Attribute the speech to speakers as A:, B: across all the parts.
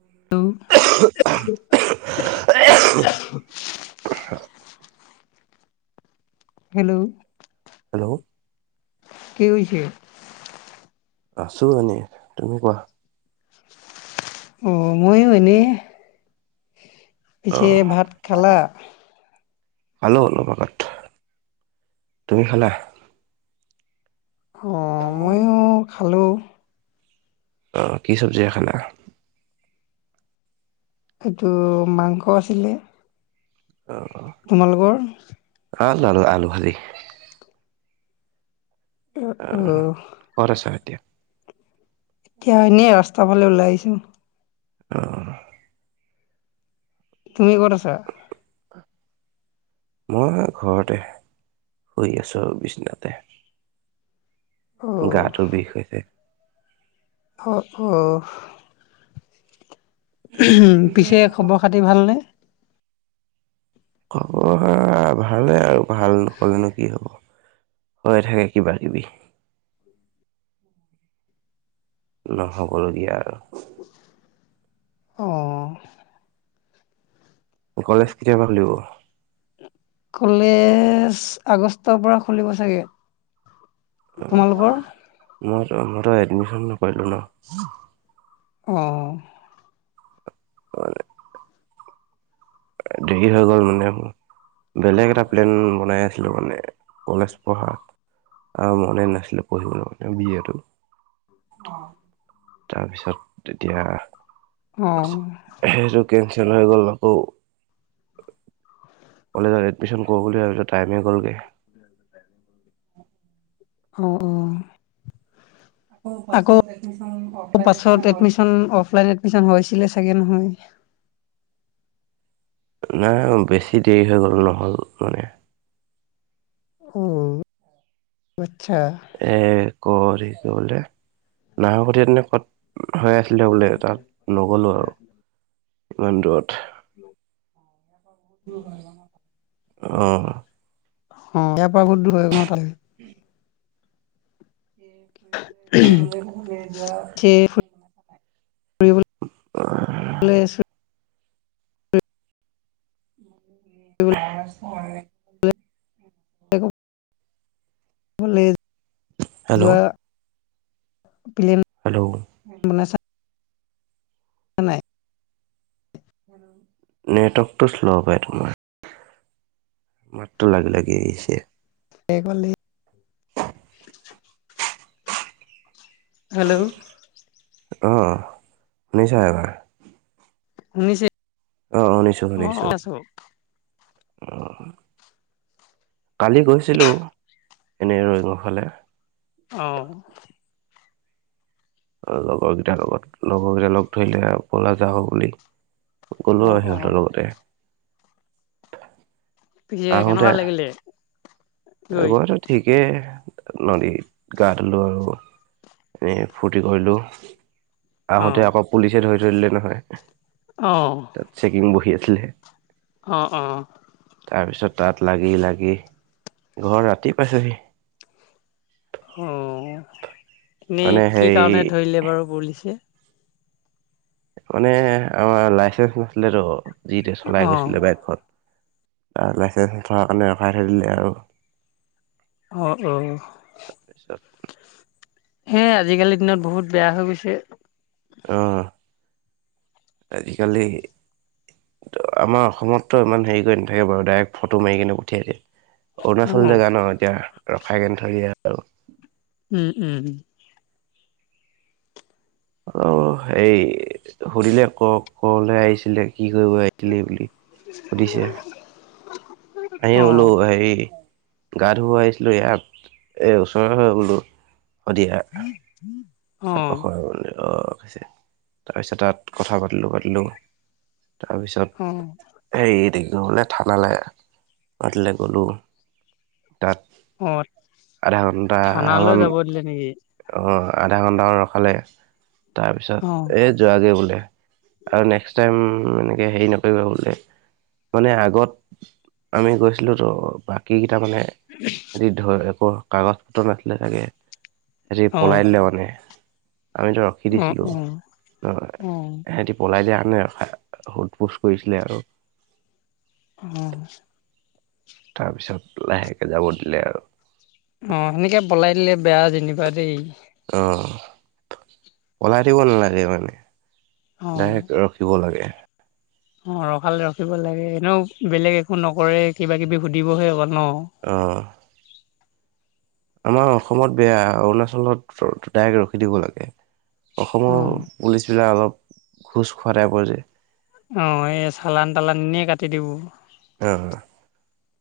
A: হেল্ hello
B: hello
A: কি হৈছে?
B: আছো আনে তুমি কোৱা?
A: অ মইো এনেই
B: অ
A: পিছে ভাত খালা?
B: খালো অলপ আগত তুমি খালা
A: [unintelligible] অঁ ময়ো খালোঁ।
B: আহ কি চবজি খালা
A: এইটো মাংস আছিলে।
B: অ
A: তোমালোকৰ?
B: আহ [unintelligible] আলু ভাজি। আহ
A: অ'
B: কত আছা এতিয়া?
A: এতিয়া এনে ৰাস্তাৰ ফালে ওলাই আহিছো
B: আহ
A: তুমি কত আছা?
B: মই ঘৰতে শুই আছোঁ আৰু বিচনাতে
A: অ'
B: গাটো বিষ হৈছে
A: অ, অ, উ পিছে খবৰ খাতি ভালনে?
B: খবৰ ভালে আৰু ভাল নকলেনো কি হ'ব হৈ থাকে কিবা কিবি
A: হয়।
B: নহব লগীয়া আৰু
A: অ,
B: কলেজ কেতিয়াবা খুলিব
A: কলেজ আগষ্টৰ পৰা খুলিব চাগে তোমালোকৰ
B: মই মইতো এডমিশন নকৰিলোঁ ন
A: অ,
B: হয়। দেৰি হৈ গ'ল মানে বেলেগ এটা প্লেন বনাই আছিলো মানে কলেজ পঢ়াত মনে নাছিলে পঢ়িবলৈ ম বি এটো তাৰপিছত তেতিয়া
A: অ'
B: সেইটো কেনচেল হৈ গল আকৌ কলেজত এডমিশন কৰ বুলি ভাবো টাইমেই গ'লগে
A: অ, অ, আকৌ পাছত এডমিশন অফলাইন এডমিশন হৈছিলে থাকে নহয়
B: নাই বেছি দেৰি হৈ গ'ল নহ'ল মানে
A: অ, আচ্ছা
B: এ ক ক বোলে নাহ [unintelligible] তেনে ক'ত হৈ আছে বোলে তাত নগ'লোঁ আৰু ইমান দূৰত অ,
A: অ ইয়াৰ পৰা বহুত দূৰ হৈ ন তাত
B: ফুবলৈ [unintelligible] যোৱা
A: যে ফুৰিবলে
B: আহ, [unintelligible] হয়।
A: [unintelligible] লে
B: হেল্ল'
A: যোৱা, প্লেন
B: হেল্ল'
A: [unintelligible] মানাই
B: নেটৱৰ্কটো শ্ল', প, টোমাৰ। মাত্ৰ লাগ, লাগি আহিছে।
A: দেখ ভালে। হেল্ল?
B: অ, শুনিছা এবাৰ
A: শুনিছো।
B: আহ, শুনিছো, শুনিছো।
A: [inaudible]
B: কালি গৈছিলো, এনে ৰইঙৰ ফালে।
A: আহ।
B: লগৰ কেইটাৰ লগত, লগৰ কেইটা লগ ধৰিলে, পলা যা, হ, বুলি।
A: অ
B: গলো আৰু
A: অ
B: সিহঁতৰ লগতে।
A: পিছে কেনেকুৱা লাগিলে? গৈ
B: বটো, ঠিকেই। নদীত গা ধুলোঁ আৰু এনেই ফূুৰৰ্তি কৰিলোঁ।
A: অ
B: আহোঁতে আকৌ পুলিচে ধৰি, ধৰিলে নহয়।
A: অ
B: তাত চেকিং বহি আছিলে।
A: অ', অ'।
B: তাৰপিছত তাত লাগি, লাগি ঘৰত ৰাতি পাইছেহি।
A: অ,
B: মানে
A: এনেই কি
B: হেৰি
A: কাৰণে ধৰিলে বাৰু পছে।
B: মানে আমাৰ লাইচেন্ঞ্চ নাছিল ৰো, যিটোৱে চলাই
A: অ
B: গৈছিলে বাইকখন। লাইচেন্ঞ্চ নথকাৰ কাৰণে ৰখাই থৈ দিলে আৰু।
A: আহ, অ'।
B: তাৰপিছত
A: হে, আজিকালিৰ দিনত বহুত বেয়া হৈ গৈছে।
B: আহ, আজিকালি আমাৰ অসমততো ইমান হেৰি কৰি নাথাকে বাৰু ডাইৰেক্ট ফটো মাৰি কিনে পঠিয়াইকে।
A: অ
B: অৰুণাচল জেগা ন, এতিয়া ৰসাই কেন থৰি আৰু।
A: উম, উম, উম।
B: অ, হেই সুধিলে ক, কলে আহিছিলে। কি কৰিবাইছিলে বুলি সুধিছে। আহি
A: অ
B: বলো হ গা ধুব আহিছিলোঁ ইয়াত, এই ওচৰ হৈ বোলো।
A: [inaudible]
B: চ, খ, অ, তাৰপিছত তাত কথা পাতিলো, পাতিলো। তাৰপিছত
A: অ
B: হেৰি থাকি নহলে, ঠানালে আহ মতিলৈ গ'লো। তাত
A: অ
B: আধা
A: থানালৈ
B: ঘণ্টামান
A: যাব দিলে নেকি
B: অ'। আধা ঘন্টামান ৰখালে, তাৰপিছত
A: অ
B: এ, যোৱাগে বোলে। আৰু নেক্স টাইম, এনেকে হেৰি নকৰিবা বোলে। মানে আগত আমি গৈছিলো তো, বাকী তাৰ মানে সিতি ধ, একো কাগজ পত্ৰ নাছিলে চাগে, সিহতি
A: অ',
B: পলাই
A: অ',
B: দিলে মানে। আমিতো ৰখি দিছিলো
A: অ',
B: ন,
A: অ',
B: সিহতি পলাই দিয়া মানে সোধ, পোছ কৰিছিলে আৰু।
A: উ।
B: তাৰপিছত লাহেকে যাব দিলে আৰু।
A: অ, সেনেকে পলাই দিলে বেয়া যেনিবা দেই।
B: অ, পলাই দিব নালাগে মানে,
A: অ',
B: ডাইৰেক্ট ৰখিব লাগে।
A: অ, ৰখালে ৰখিব লাগে, এনেও বেলেগ একো নকৰে কিবা, কিবি সুধিবহে অকল। ন?
B: আহ। আমাৰ অসমত বেয়া, অৰুণাচলত দাইৰেক্ট ৰখি দিব লাগে। অসমৰ
A: অ',
B: পুলিচ বিিলাক অলপ খোজ খুৱটাই পৰিছে।
A: অ', এই চালান তালান এ কাটি দিব।
B: অ',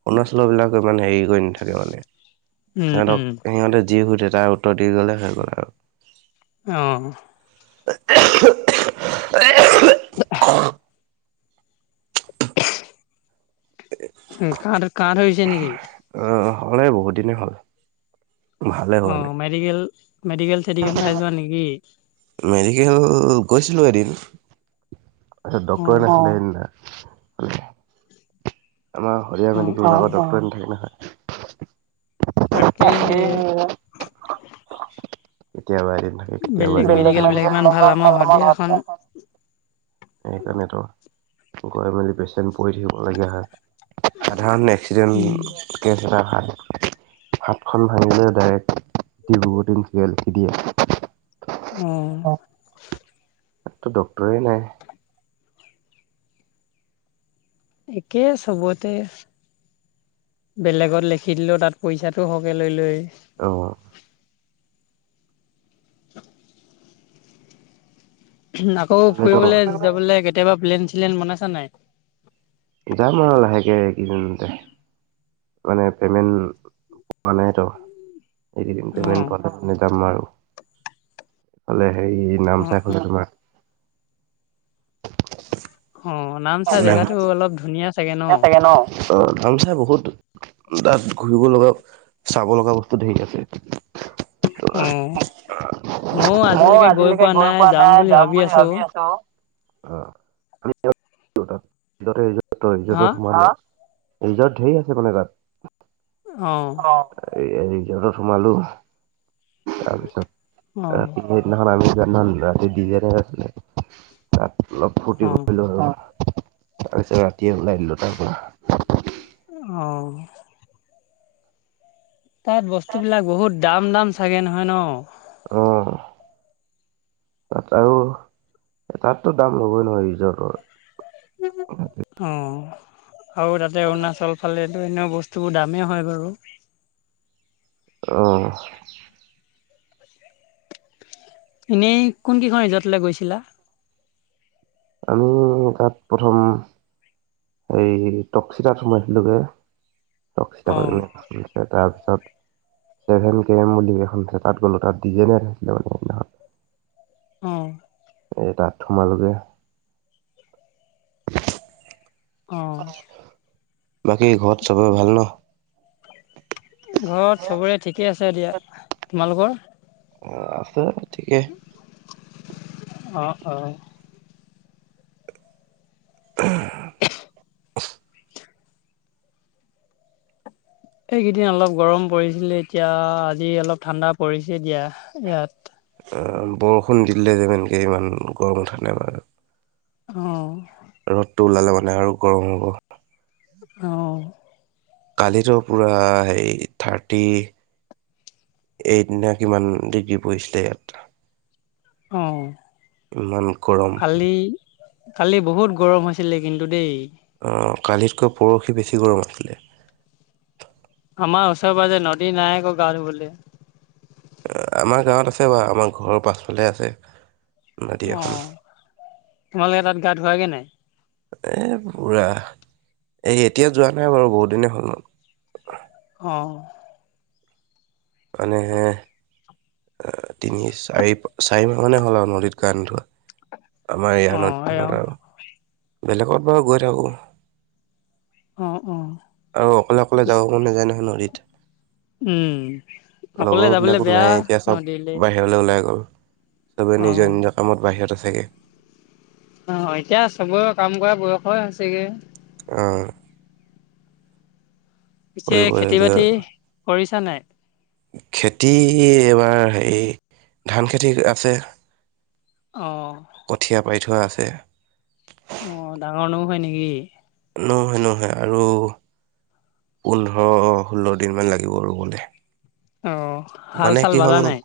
B: অৰুণাচল বিলাক ইমানে হেৰি কৰি নাথাকে মানে
A: উম, উম।
B: সিহঁতক সিহঁতে যি সুধে তাৰ উত্তৰ দি গলে হৈ গল আৰু
A: আহঁ
B: [unintelligible] [unintelligible]
A: কাৰ কাৰ হৈ হৈছে নেকি
B: অ হলে বহুত দিনে ভাল
A: অ মেডিকেল মেডিকেল চেডিকেল নাই যোৱা নেকি
B: মেডিকেল গৈছিলো এদিন আচ্ছা ড্টৰ
A: অ',
B: আছিলা আমাৰ
A: অ',
B: সৰিিয়
A: অ',
B: মেডিকেলত ডৰে নাথাকে নহয়
A: তাকে
B: কেতিয়াবা এদিন থাকে কেতিয়া
A: বিলাক ইমান ভাল আমাৰ শদিয়াখন
B: সেইকাৰণেতো গৈ মেলি পেচেণ্ট পৰি থাকিবলগীয়া হয় সাধাৰণ
A: উম,
B: এক্সিডেণ্ট কেছ এটা ভাল হাতখন ভাঙিলে ডাইৰেক্ট দবটঠ লিখি দিয়ে
A: আহ
B: তটো ডটৰে নাই
A: একে চবতে বেলেগত লিখি দিলেও তাত পইচাটো সহকে লৈ লৈ
B: আহ
A: আকৌ
B: সেইফালেতো
A: ফুৰিবলৈ যাবলৈ কেতিয়াবা প্লেন চিলেন বনাইছা নাই
B: যাম আৰু লাহেকে এইকেইদিনতে মানে পেমেণ্ট পোৱা নাইতো এইকেইদিন পেমেণ্ট
A: অ',
B: পোৱা নাই পালে যাম আৰু এইফালে হেৰি
A: অ',
B: নামচাই ফালে তোমাৰ
A: অ নামচাই
B: নাম
A: জেগাতো অলপ ধুনীয়া চাগে ন
B: অ নামচাই বহুত তাত ঘুৰিব লগা চাব লগা বস্তু ধেৰ আছে
A: আহ
B: ময়ো আজিলৈকে গৈ পোৱা নাই যাম বুলি ভাবি আছো অ
A: হা?
B: [unintelligible] ৰিজৰ্ট ধেৰ আছে মানে তাত
A: অ
B: এই ৰিজৰ্টত সোমালোঁ তাৰপিছত
A: অ',
B: ৰাতি সেইদিনাখন আমি [unintelligible] ডি জে নাইট আছিলে তাত অলপ ফূৰ্তি
A: অ',
B: কৰিলো আৰু তাৰপিছত ৰাতিয়ে ওলাই দিলো তাৰ পৰা
A: অঁ তাত বস্তু বিলাক বহুত দাম দাম চাগে নহয় ন
B: আহ তাত আৰু তাততো দাম ল'বই নহয় ৰিজৰ্টৰ
A: অ', আৰু তাতে অৰুণাচল ফালে এনে বস্তুবোৰ দামেই হয় বাৰু
B: অ
A: এনেই কোন কেইখন ৰিজৰ্টলৈ গৈছিলা
B: আমি তাত প্ৰথম এইেই টকচিতাত সোমাইছিলোগে টকচিতা
A: অ',
B: কৰিছে তাৰপিছত ছেভেন কে এম বুলি এখন আছে তাত গ'লোঁ তাত ডি জে নাইট আছিলে মানে সেইদিনাখন
A: অ
B: এই তাত সোমালোগে
A: অ'।
B: বাকী ঘৰত চবৰে ভাল ন?
A: ঘৰত চবৰে ঠিকে আছে দিয়া, তোমালোকৰ?
B: অ', আছে ঠিকে।
A: অ', অ'।
B: [unintelligible] [unintelligible]
A: এইকেইদিন অলপ গৰম পৰিছিলে, এতিয়া আজি অলপ ঠাণ্ডা পৰিছে দিয়া ইয়াত।
B: বৰষুণ দিলে যে ইমানকে ইমান গৰম উঠা নাই বাৰু।
A: অ'।
B: ৰ'দটো ওলালে মানে আৰু গৰম হ'ব।
A: অ'।
B: কালিতো পুৰা হেই থাৰ্টি। এইত নে কিমান ডিগ্ৰী পৰিছিলে
A: অ',
B: ইয়াত। ইমান গৰম।
A: কালি কালি বহুত গৰম হৈছিলে কিন্তু দেই।
B: কালিতকৈ পৰহি বেছি গৰম আছিলে।
A: আমাৰ ওচৰে পাজৰে নদী নাই আকৌ গা ধুবলৈ।
B: আমাৰ গাঁৱত আছে বাৰু আমাৰ ঘৰৰ পাছফালে আছে। নদী
A: অ',
B: এখন
A: তোমালোকে তাত গা ধোৱাগে নাই?
B: এ, পুৰা এই এতিয়া যোৱা নাই বাৰু বহুত দিনে হ'ল মোৰ।
A: অ'।
B: এনেহে। তিনি চাৰি-চাৰিমাহ মানে হ'ল আৰু নদীত গা নোধোৱা। আমাৰ ইয়া
A: অ', এই
B: নদীখনত
A: অ',
B: আৰু বেলেগত বাৰু গৈ থাকোঁ।
A: অ', অ'।
B: আৰু অকলে, অকলে যাওঁ আকৌ কোনো নাযায় নহয় নদীত।
A: উম, অকলে
B: লগৰ
A: যাবলে
B: বিলাকো
A: বেয়া
B: নাই, এতিয়া চব
A: নদীলে।
B: বাহিৰলৈ ওলাই গল। চবে নিজৰ
A: অ',
B: নিজৰ কামত বাহিৰত আছে গৈ।
A: অ', এতিয়া চবৰে কাম কৰা বয়সই হৈছেগে।
B: অ'।
A: পিছে খেতি
B: কৰিবলগীয়া
A: বাতি কৰিছা নে নাই?
B: খেতি এবাৰ হেৰি ধান খেতি আছে।
A: অ'।
B: বাই থোৱা আছে।
A: অ', ডাঙৰ মানু হয় নেকি?
B: নহয় নহয় আৰু পোন্ধৰ ষোল্ল দিন মান লাগিব ৰুবলে।
A: অ', হাল
B: মানে
A: চাল
B: কি হ'ল
A: বালানে নাই?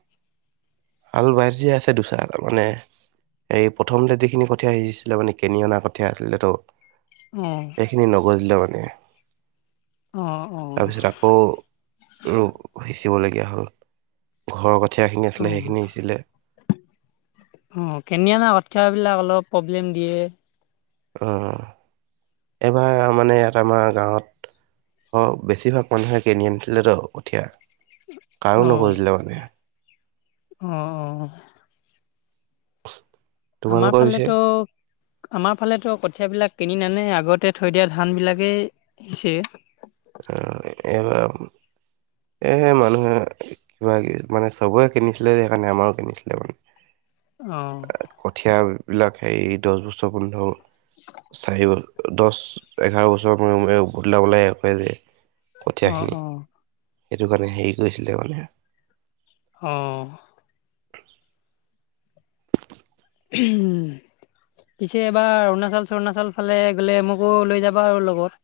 B: হাল বাই থোৱা আছে দুচাহ মানে এই প্ৰথমতে যিখিনি কথীয়া সিছিছিলে মানে কেনি অনা কথীয়া আছিলেতো।
A: অ
B: এইখিনি নগজিলে মানে।
A: অ অ
B: তাৰপিছত আকৌ সিঁচিবলগীয়া হ'ল। ঘৰৰ কঠীয়াখিনি আছিলে
A: অ',
B: সেইখিনি সিঁচিলে
A: অ', কিনিঅনা কঠিয়া বিলাক অলপ প্ৰব্লেম দিয়ে।
B: অ', এইবাৰ মানে ইয়াত আমাৰ গাঁৱত অ', বেছিভাগ মানুহে কিনি আনিছিলে ত কঠিয়া। কাৰো
A: অ
B: নগজিলে মানে।
A: অ', অ'। আমাৰ
B: তোমালোকৰ পিছে
A: ফালেতো, আমাৰ ফালেতো কঠিয়াবিলাক কিনি নানে আগতে থৈ দিয়া ধানবিলাকেই সিঁচে।
B: অহ এবাৰ এহে মানুহে কিবা মানে চবৰে কিনিছিলে যে সেইকাৰণে আমাৰো কিনিছিলে
A: অ
B: মানে। কঠিয়া বিলাক হেৰি দহ বছৰ পোন্ধৰ চাৰি বছৰ। দহ এঘাৰ বছৰ ম বদল লাই যে।
A: অ
B: কঠীয়াখিনি
A: অ।
B: সেইটো কাৰণে হেৰি কৰিছিলে মানে
A: আহ। উম। পিছে এবাৰ অৰুণাচল চৰুণাচল ফালে গ'লে মোকো লৈ যাবা আৰু লগত।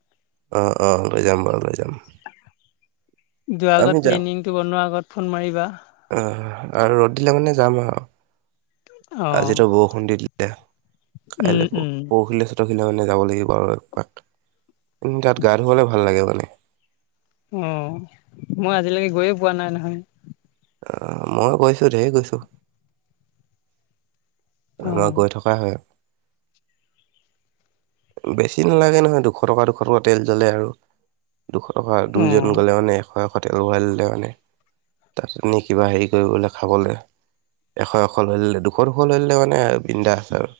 B: অ অ লৈ যাম বাৰু লৈ যাম।
A: যোৱাৰ
B: আমি
A: আগত
B: যাম
A: প্লেনিং টো বনোৱাৰ আগত ফোন মাৰিবা।
B: আহ আৰু ৰ'দ দিলে মানে যাম আৰু।
A: অ
B: আজিতো বৰষুণ দি দিলে
A: উম
B: কাইলৈ
A: উম
B: পৰখিলে চতখিলা মানে যাব লাগিব আৰু এক পাত তাত গা ধুৱলে ভাল লাগে মানে।
A: অ মই আজিলৈকে গৈয়ে পোৱা নাই নহয়।
B: অহ মই গৈছো ঢেৰ গৈছো।
A: অ
B: আমাৰ গৈ থকাই হয়। বেছি নালাগে নহয় দুশ টকা দুশ টকা তেল জ্বলে আৰু। দুশ টকা দুইজন
A: অ
B: গ'লে মানে এশ এশ তেল ভৰাই দিলে মানে। তাৰপিছতনে কিবা হেৰি কৰিবলৈ খাবলৈ এশ এশ লৰি লে দুশ দুশ লৰি লে মানে বিন্ধাছ আছে আৰু